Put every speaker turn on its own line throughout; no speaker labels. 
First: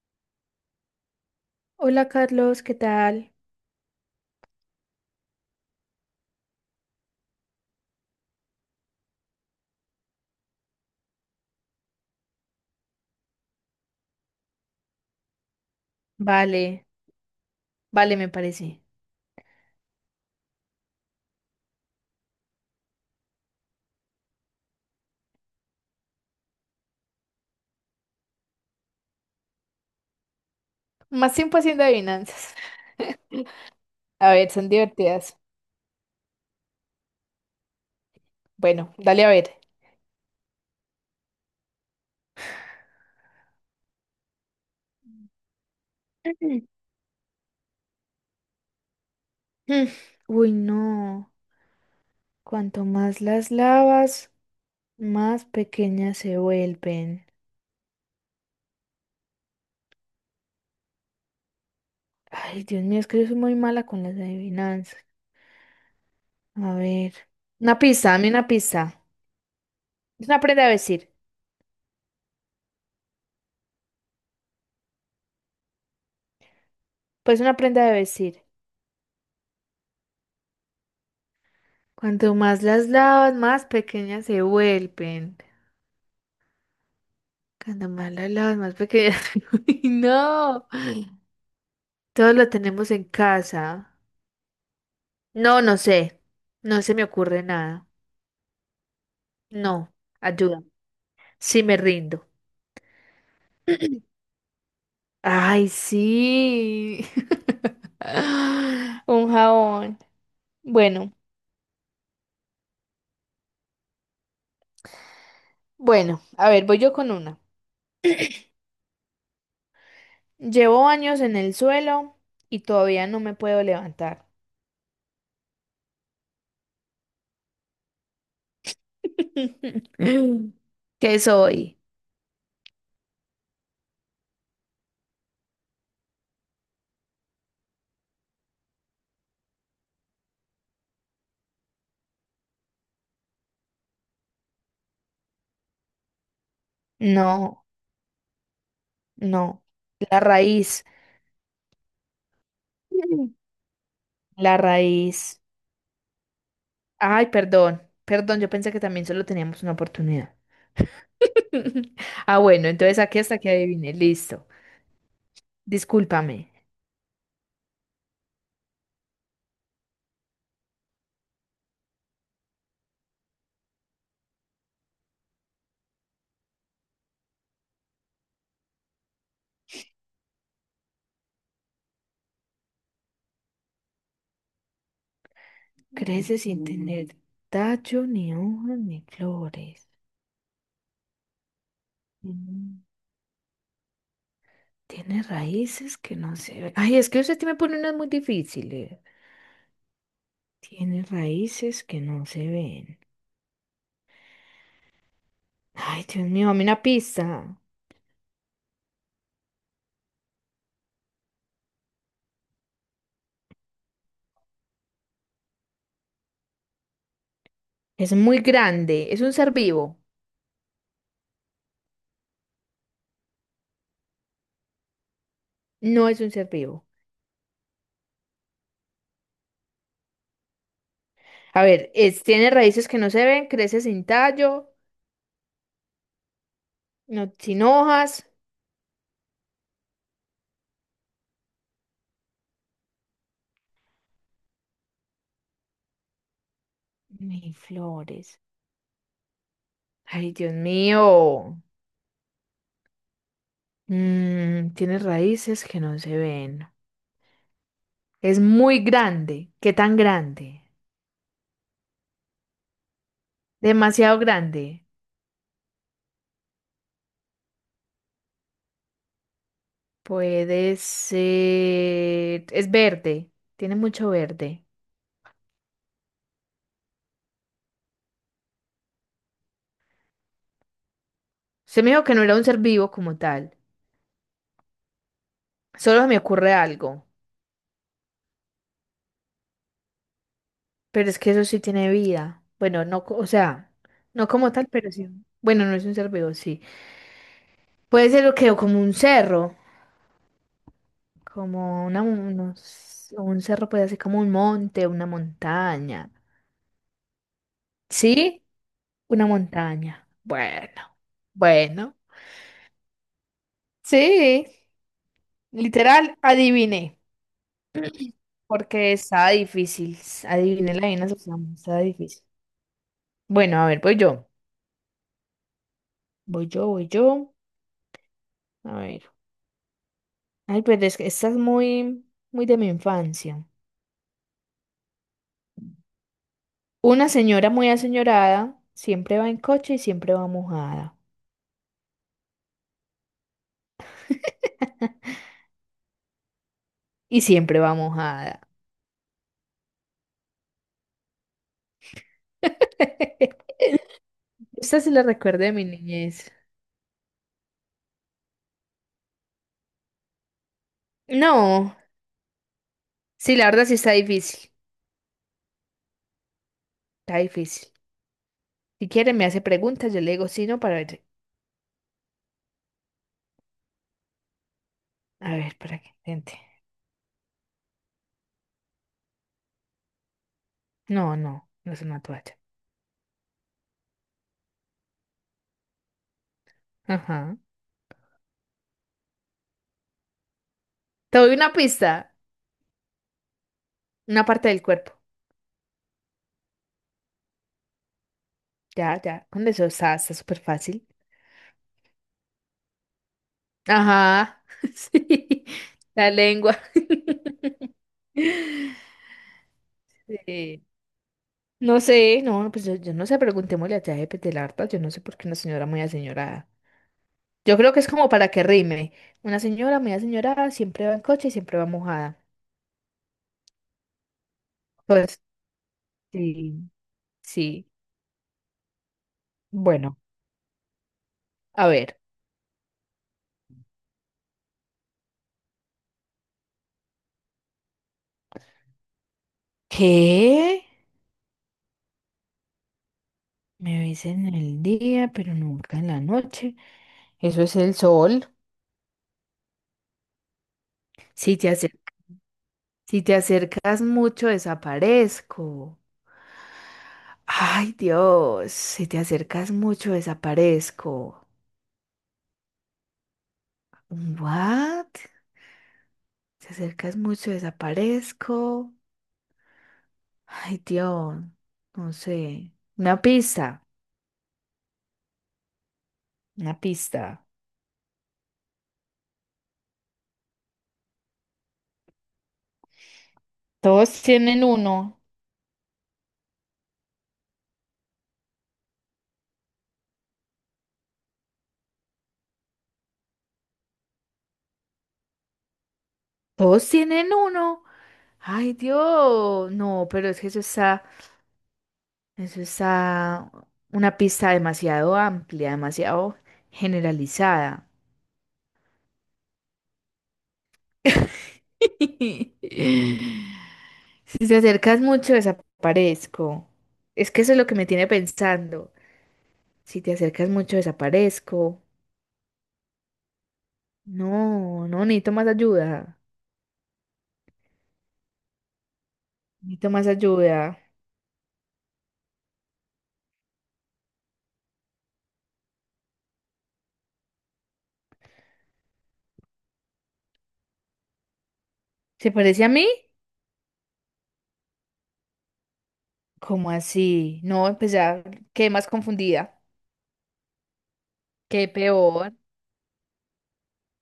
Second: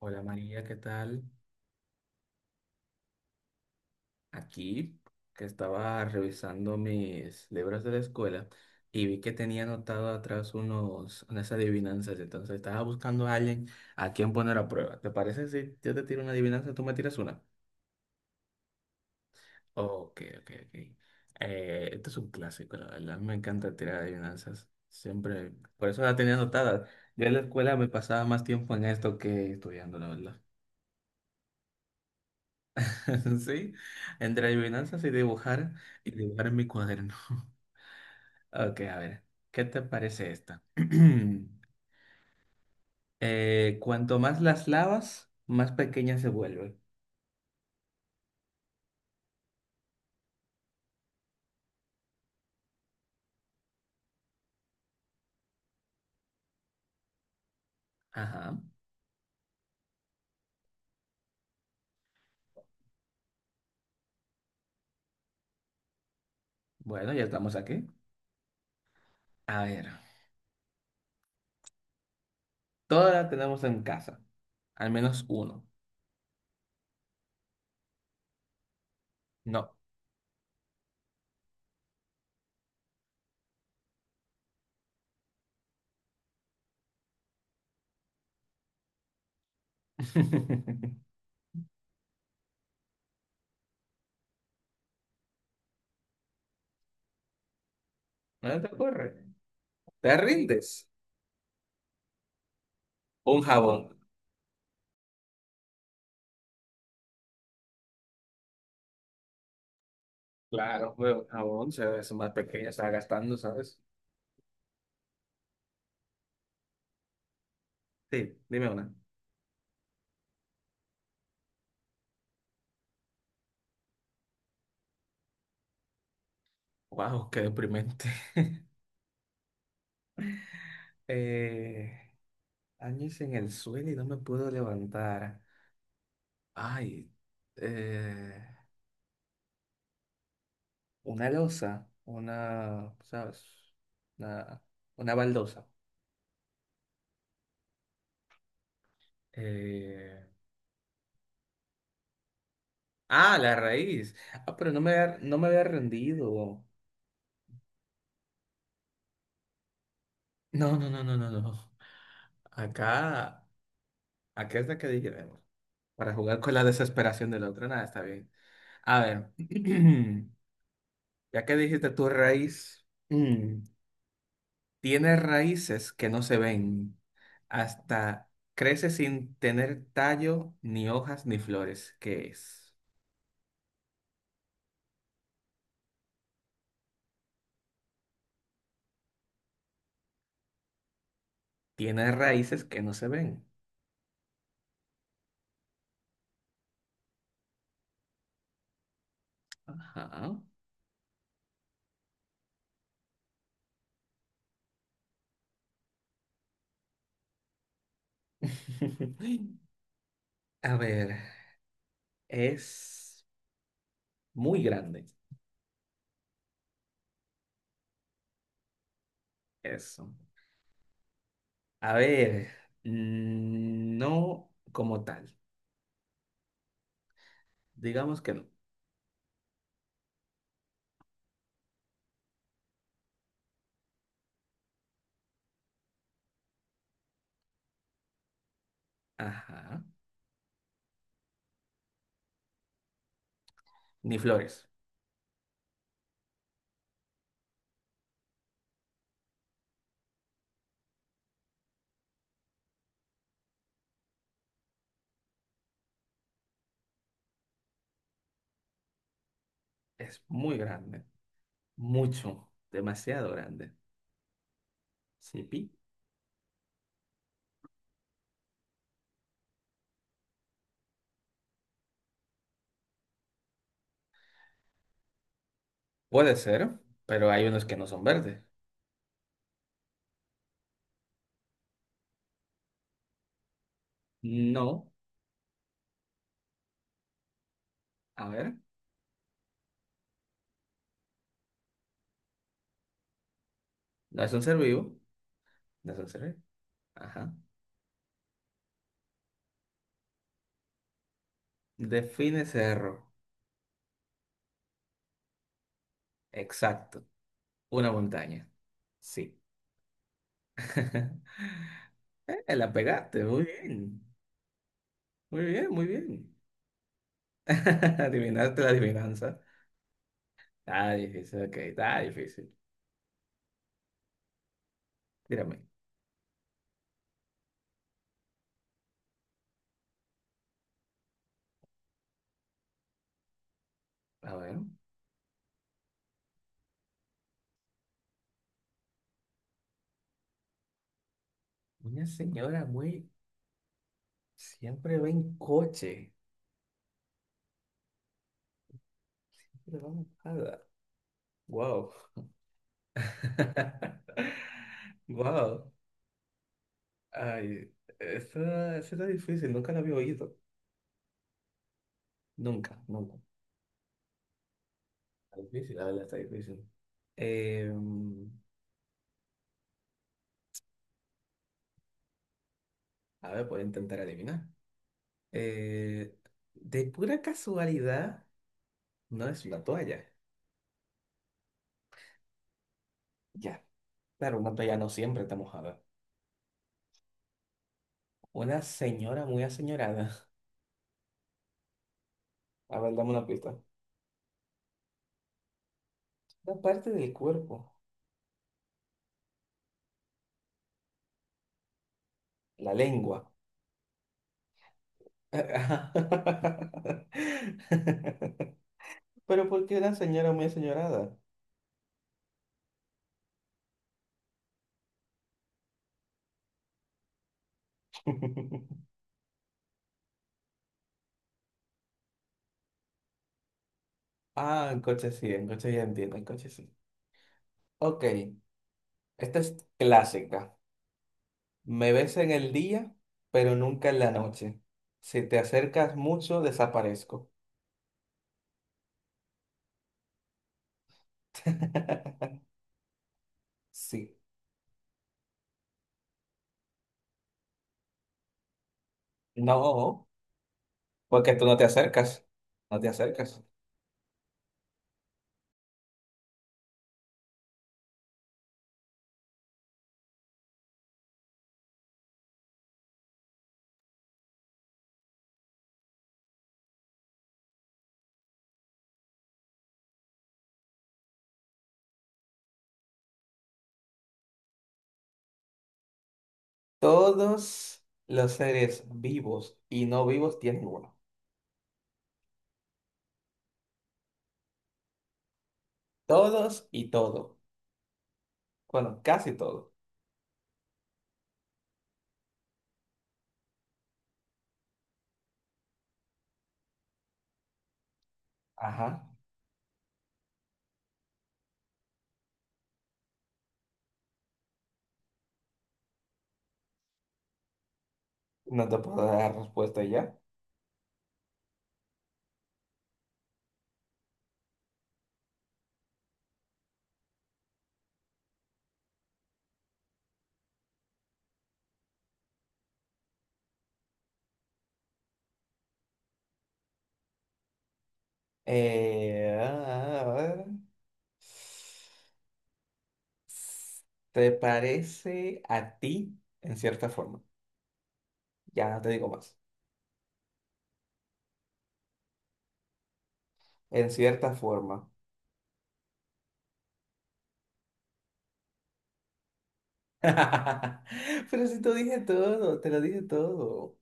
Hola María, ¿qué tal?
Hola Carlos, ¿qué tal?
Aquí que estaba revisando mis libros de la escuela y vi que tenía anotado atrás unas adivinanzas, entonces estaba buscando a alguien a quien poner a prueba. ¿Te parece si yo te tiro una adivinanza, tú
Vale,
me tiras una?
vale, me parece.
Ok, ok, ok. Esto es un clásico, la verdad, me encanta tirar adivinanzas, siempre, por eso la tenía anotada. Yo en la escuela me pasaba más tiempo en esto que estudiando, la verdad.
Más tiempo haciendo adivinanzas.
Sí,
A
entre
ver, son
adivinanzas
divertidas.
y dibujar en mi cuaderno. Ok,
Bueno,
a ver,
dale a ver.
¿qué te parece esta? Cuanto más las lavas, más pequeñas se
Mm.
vuelven.
Mm. Uy, no. Cuanto más las lavas, más pequeñas se vuelven.
Ajá,
Ay, Dios mío, es que yo soy muy mala con las adivinanzas. A
bueno,
ver.
ya estamos
Una
aquí.
pista, dame una pista.
A ver,
Es una prenda de vestir.
todas las tenemos en casa, al menos uno.
Pues una prenda de vestir.
No.
Cuanto más las lavas, más pequeñas se vuelven. Cuando más las lavas, más pequeñas. Uy, no. Todo lo tenemos en casa. No, no sé. No se me ocurre nada.
¿No te ocurre?
No.
¿Te
Ayuda.
rindes?
Sí me rindo.
Un jabón.
Ay, sí. Un jabón.
Claro,
Bueno,
pero un jabón se ve más pequeña, está gastando, ¿sabes?
bueno, a ver, voy yo con una.
Sí, dime una.
Llevo años en el suelo y todavía no me puedo levantar.
Wow, qué deprimente.
¿Qué soy?
Eh, Años en el suelo y no me puedo levantar. Ay, eh, una losa, una, ¿sabes? Una, una baldosa.
No, no. La
Eh,
raíz.
ah, la raíz. Ah,
La
pero no
raíz.
me había rendido.
Ay, perdón, perdón, yo pensé que también solo teníamos una oportunidad.
No, no, no, no, no, no.
Ah, bueno, entonces aquí hasta
Acá,
que adivine, listo.
acá es la que dijimos. Para
Discúlpame.
jugar con la desesperación del otro. Nada, está bien. A ver, ya que dijiste tu raíz. Tiene raíces que no se ven, hasta crece sin tener tallo, ni hojas, ni flores. ¿Qué es?
Crece sin tener tallo, ni hojas, ni flores.
Tiene raíces que
Mm,
no se ven.
tiene raíces que no se ven. Ay, es que usted sí me pone unas muy difíciles.
Ajá.
Tiene raíces que no se ven. Ay, Dios mío, dame una pista.
A ver, es muy grande.
Es muy grande. Es un ser vivo.
Eso. A ver, no como tal.
No es un ser vivo.
Digamos que no.
A ver, es, tiene raíces que no se ven, crece sin tallo, no, sin hojas,
Ajá. Ni flores.
ni flores. Ay, Dios mío. Mm, tiene raíces que no se ven. Es muy grande. ¿Qué tan
Es muy
grande?
grande. Mucho. Demasiado grande.
Demasiado grande.
Sí, pi.
Puede ser... es verde. Tiene mucho verde.
Puede ser, pero hay unos que no son verdes.
Se me dijo que no era un ser vivo como tal.
No,
Solo me ocurre algo.
a ver,
Pero es que eso sí tiene vida. Bueno, no, o sea,
no
no
es un
como
ser
tal, pero
vivo,
sí. Bueno, no es
no
un
es un
ser
ser
vivo,
vivo.
sí.
Ajá.
Puede ser lo que o como un cerro, como una,
Define cerro.
un cerro puede ser como un monte, una montaña.
Exacto, una
¿Sí?
montaña.
Una
Sí.
montaña. Bueno, bueno.
La pegaste, muy bien.
Sí,
Muy bien, muy
literal,
bien.
adiviné,
Adivinaste la
porque
adivinanza.
está difícil. Adiviné la
Está
vaina, o sea,
difícil, ok,
está
está
difícil.
difícil.
Bueno, a ver, voy yo.
Dígame,
Voy yo. A ver. Ay, pero es que esta es muy de mi infancia.
a ver,
Una señora muy aseñorada siempre va en coche y siempre va mojada.
una señora muy... Siempre va en coche.
Y siempre va mojada.
Siempre va mojada. Wow.
Esta sí la recuerdo de mi
Wow.
niñez.
Ay, esta está difícil, nunca la había oído.
No,
Nunca, nunca.
sí, la verdad sí está difícil.
Está difícil, la verdad, está difícil.
Está difícil.
Eh,
Si quiere me hace preguntas, yo le digo sí, no, para ver.
a ver, puedo intentar adivinar.
A ver, para que
Eh,
intente.
de pura casualidad, no es una toalla.
No, no, no es una toalla.
Ya, claro, una toalla no siempre está mojada.
Ajá.
Una señora muy aseñorada.
Te doy una pista,
A ver, dame una pista.
una parte del cuerpo.
La parte del cuerpo,
Ya, ya, con eso está, está súper fácil.
la lengua.
Ajá, sí, la lengua.
Pero ¿por qué una señora muy
Sí.
aseñorada?
No sé, no, pues yo no sé, preguntémosle a ChatGPT, la verdad, yo no sé por qué una señora muy aseñorada. Yo creo que es como para que rime. Una señora muy aseñorada siempre va en coche y siempre va mojada.
Ah, en coche
Pues
sí, en coche ya entiendo, en coche
sí,
sí.
sí.
Ok, esta es
Bueno,
clásica.
a
Me
ver.
ves en el día, pero nunca en la noche. Si te acercas mucho, desaparezco.
¿Qué? Me ves
Sí.
en el día, pero nunca en la noche. Eso es el sol.
No, porque
Si
tú
te
no te
acercas
acercas. No te
Si te
acercas.
acercas mucho, desaparezco. Ay, Dios, si te acercas mucho, desaparezco. ¿What? Te acercas mucho, desaparezco. Ay, Dios, no sé. Una pista, una pista.
Todos los seres vivos y no vivos tienen uno.
Todos tienen uno.
Todos y todo. Bueno, casi todo.
Todos tienen uno. Ay,
Ajá.
Dios. No, pero es que eso está una pista demasiado amplia, demasiado generalizada.
No te puedo dar respuesta ya.
Si te acercas mucho, desaparezco. Es que eso es lo que me tiene pensando. Si te acercas mucho, desaparezco. No, no, necesito más ayuda. Necesito más
A ver.
ayuda.
Te parece a ti en cierta forma. Ya no te digo más.
¿Se parece a mí?
En cierta forma.
¿Cómo así? No, pues ya quedé más confundida.
Pero
Qué
si te dije
peor,
todo, te lo dije todo.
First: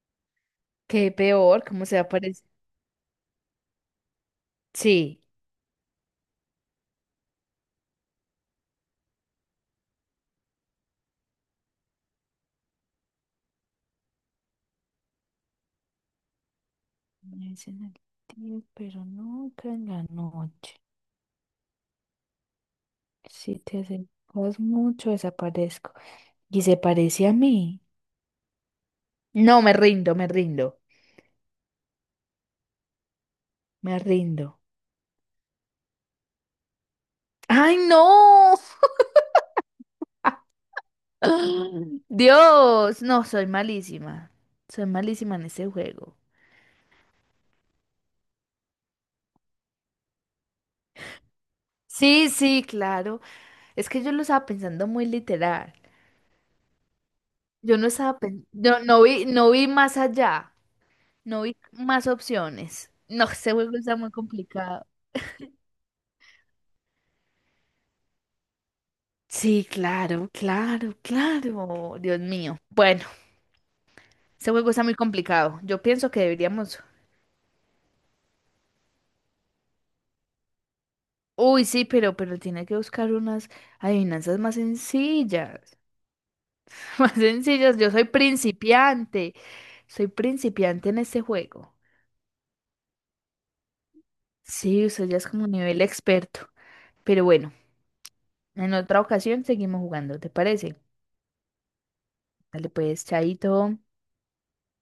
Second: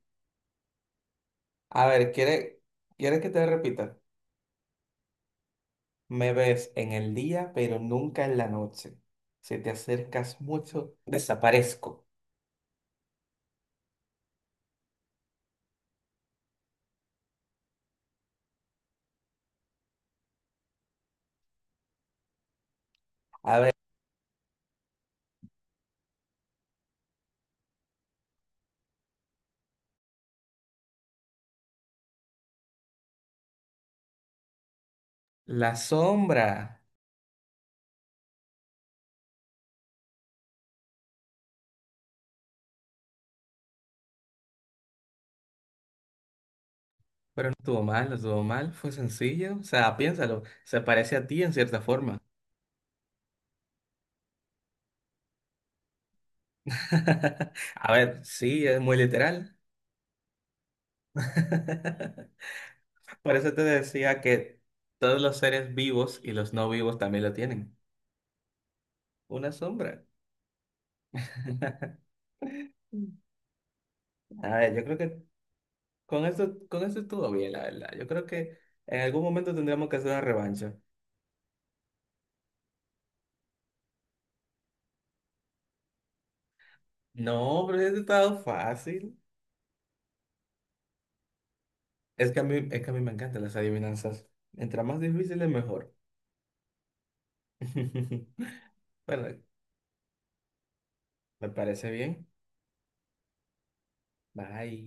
qué peor,
A
¿cómo se
ver,
aparece?
¿quieres que te repita?
Sí.
Me ves en el día, pero nunca en la noche. Si te acercas mucho, desaparezco.
Permanece en el día, pero nunca en la noche.
A
Si
ver,
te acercas mucho, desaparezco. ¿Y se parece a mí? No, me rindo, me rindo, me rindo.
la sombra.
¡Ay, no! Dios, no, soy malísima. Soy malísima en ese juego.
Pero no estuvo mal. Fue sencillo. O sea, piénsalo. Se parece a ti en cierta forma.
Sí, sí, claro. Es que yo lo estaba pensando muy literal. Yo no
A ver,
estaba
sí, es
yo
muy
no vi, no
literal.
vi más allá, no vi más opciones. No,
Por eso
ese
te
juego está muy
decía que
complicado.
todos los seres vivos y los no vivos también lo tienen. Una
Sí,
sombra.
claro, claro, claro. Dios mío. Bueno, ese
A ver,
juego
yo
está
creo
muy
que
complicado. Yo pienso que
con
deberíamos.
esto estuvo bien, la verdad. Yo creo que en algún momento tendríamos que hacer una revancha.
Uy, sí, pero tiene que buscar unas adivinanzas más sencillas. Más
No, pero
sencillas.
es
Yo soy
estado fácil.
principiante. Soy principiante en este juego.
Es que es que a mí me encantan las adivinanzas. Entre
Sí,
más
usted ya es
difíciles,
como nivel
mejor.
experto. Pero bueno, en otra
Bueno,
ocasión seguimos jugando, ¿te parece?
me parece bien.
Dale pues, chaito.
Bye.